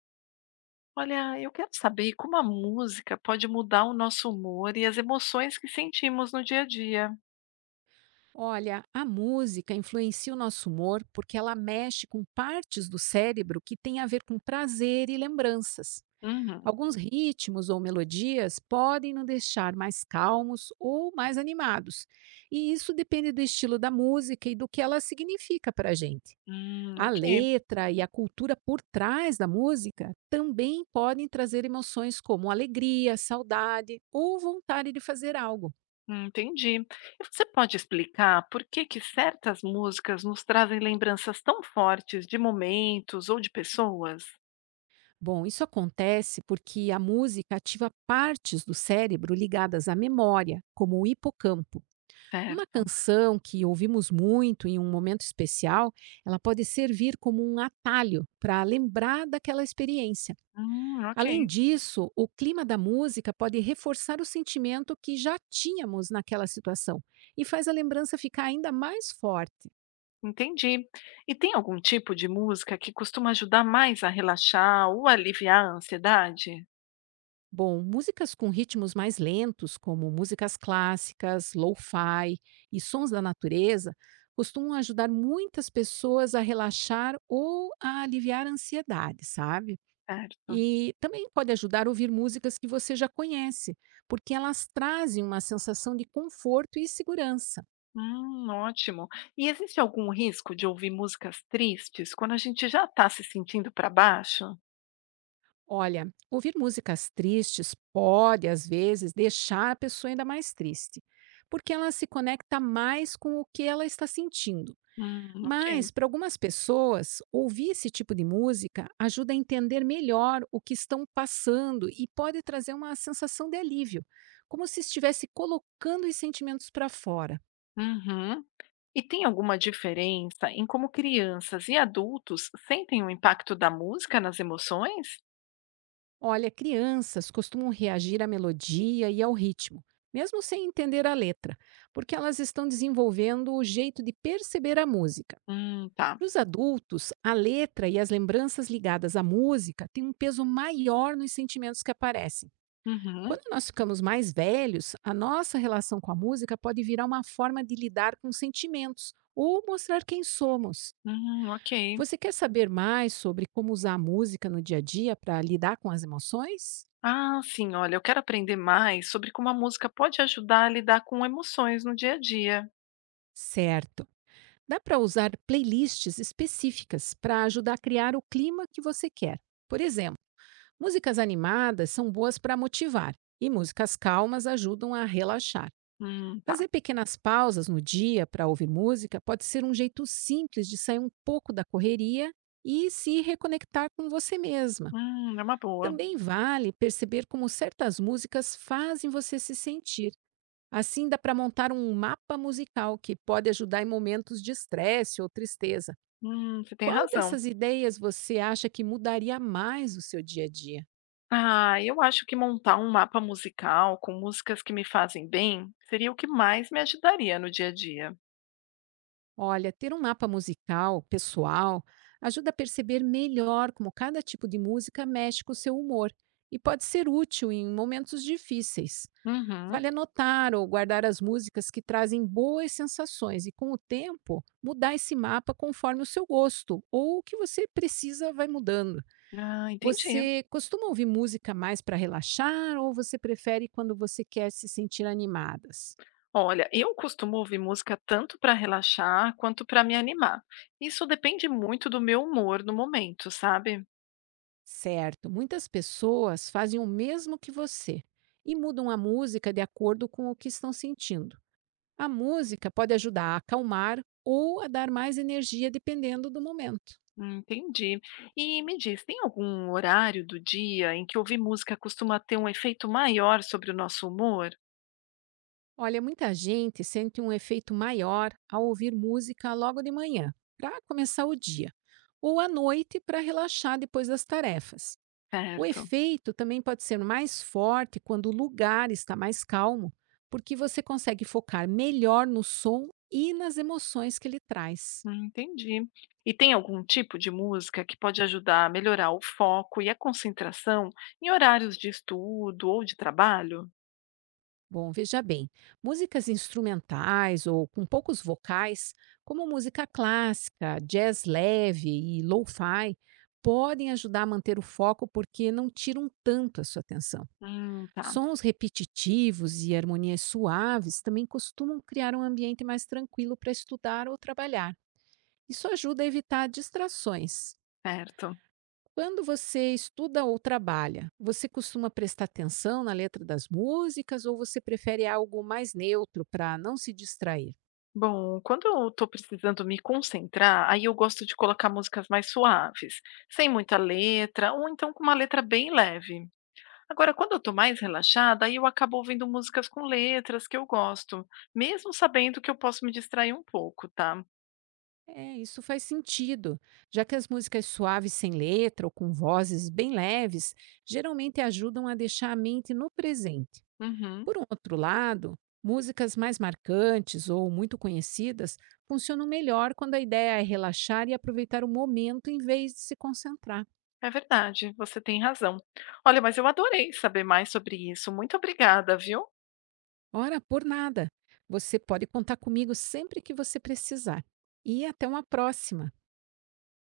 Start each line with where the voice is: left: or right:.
left: Olha, eu quero saber como a música pode mudar o nosso humor e as emoções que sentimos no dia a dia.
right: Olha, a música influencia o nosso humor porque ela mexe com partes do cérebro que têm a ver com prazer e lembranças.
left: Uhum.
right: Alguns ritmos ou melodias podem nos deixar mais calmos ou mais animados, e isso depende do estilo da música e do que ela significa para a gente. A
left: Ok.
right: letra e a cultura por trás da música também podem trazer emoções como alegria, saudade ou vontade de fazer algo.
left: Entendi. E você pode explicar por que certas músicas nos trazem lembranças tão fortes de momentos ou de pessoas?
right: Bom, isso acontece porque a música ativa partes do cérebro ligadas à memória, como o hipocampo. Uma
left: Certo.
right: canção que ouvimos muito em um momento especial, ela pode servir como um atalho para lembrar daquela experiência.
left: Ok,
right: Além disso, o clima da música pode reforçar o sentimento que já tínhamos naquela situação e faz a lembrança ficar ainda mais forte.
left: entendi. E tem algum tipo de música que costuma ajudar mais a relaxar ou aliviar a ansiedade?
right: Bom, músicas com ritmos mais lentos, como músicas clássicas, lo-fi e sons da natureza, costumam ajudar muitas pessoas a relaxar ou a aliviar a ansiedade, sabe?
left: Certo.
right: E também pode ajudar a ouvir músicas que você já conhece, porque elas trazem uma sensação de conforto e segurança.
left: Ótimo. E existe algum risco de ouvir músicas tristes quando a gente já está se sentindo para baixo?
right: Olha, ouvir músicas tristes pode, às vezes, deixar a pessoa ainda mais triste, porque ela se conecta mais com o que ela está sentindo.
left: Ok.
right: Mas, para algumas pessoas, ouvir esse tipo de música ajuda a entender melhor o que estão passando e pode trazer uma sensação de alívio, como se estivesse colocando os sentimentos para fora.
left: Uhum. E tem alguma diferença em como crianças e adultos sentem o impacto da música nas emoções?
right: Olha, crianças costumam reagir à melodia e ao ritmo, mesmo sem entender a letra, porque elas estão desenvolvendo o jeito de perceber a música.
left: Tá.
right: Para os adultos, a letra e as lembranças ligadas à música têm um peso maior nos sentimentos que aparecem.
left: Uhum.
right: Quando nós ficamos mais velhos, a nossa relação com a música pode virar uma forma de lidar com sentimentos ou mostrar quem somos.
left: Ok.
right: Você quer saber mais sobre como usar a música no dia a dia para lidar com as emoções?
left: Ah, sim, olha, eu quero aprender mais sobre como a música pode ajudar a lidar com emoções no dia a dia.
right: Certo! Dá para usar playlists específicas para ajudar a criar o clima que você quer. Por exemplo, músicas animadas são boas para motivar e músicas calmas ajudam a relaxar.
left: Tá.
right: Fazer pequenas pausas no dia para ouvir música pode ser um jeito simples de sair um pouco da correria e se reconectar com você mesma.
left: É uma boa.
right: Também vale perceber como certas músicas fazem você se sentir. Assim dá para montar um mapa musical que pode ajudar em momentos de estresse ou tristeza.
left: Você tem
right: Qual
left: razão.
right: dessas ideias você acha que mudaria mais o seu dia a dia?
left: Ah, eu acho que montar um mapa musical com músicas que me fazem bem seria o que mais me ajudaria no dia a dia.
right: Olha, ter um mapa musical, pessoal, ajuda a perceber melhor como cada tipo de música mexe com o seu humor e pode ser útil em momentos difíceis.
left: Uhum.
right: Vale anotar ou guardar as músicas que trazem boas sensações e, com o tempo, mudar esse mapa conforme o seu gosto ou o que você precisa vai mudando.
left: Ah, entendi.
right: Você costuma ouvir música mais para relaxar ou você prefere quando você quer se sentir animadas?
left: Olha, eu costumo ouvir música tanto para relaxar quanto para me animar. Isso depende muito do meu humor no momento, sabe?
right: Certo, muitas pessoas fazem o mesmo que você e mudam a música de acordo com o que estão sentindo. A música pode ajudar a acalmar ou a dar mais energia dependendo do momento.
left: Entendi. E me diz, tem algum horário do dia em que ouvir música costuma ter um efeito maior sobre o nosso humor?
right: Olha, muita gente sente um efeito maior ao ouvir música logo de manhã, para começar o dia, ou à noite para relaxar depois das tarefas. O
left: Certo.
right: efeito também pode ser mais forte quando o lugar está mais calmo, porque você consegue focar melhor no som e nas emoções que ele traz.
left: Entendi. E tem algum tipo de música que pode ajudar a melhorar o foco e a concentração em horários de estudo ou de trabalho?
right: Bom, veja bem, músicas instrumentais ou com poucos vocais, como música clássica, jazz leve e lo-fi, podem ajudar a manter o foco porque não tiram tanto a sua atenção.
left: Tá,
right: Sons repetitivos e harmonias suaves também costumam criar um ambiente mais tranquilo para estudar ou trabalhar. Isso ajuda a evitar distrações.
left: certo.
right: Quando você estuda ou trabalha, você costuma prestar atenção na letra das músicas ou você prefere algo mais neutro para não se distrair?
left: Bom, quando eu estou precisando me concentrar, aí eu gosto de colocar músicas mais suaves, sem muita letra, ou então com uma letra bem leve. Agora, quando eu estou mais relaxada, aí eu acabo ouvindo músicas com letras que eu gosto, mesmo sabendo que eu posso me distrair um pouco, tá?
right: É, isso faz sentido, já que as músicas suaves sem letra ou com vozes bem leves geralmente ajudam a deixar a mente no presente.
left: Uhum.
right: Por um outro lado, músicas mais marcantes ou muito conhecidas funcionam melhor quando a ideia é relaxar e aproveitar o momento em vez de se concentrar.
left: É verdade, você tem razão. Olha, mas eu adorei saber mais sobre isso. Muito obrigada, viu?
right: Ora, por nada. Você pode contar comigo sempre que você precisar. E até uma próxima.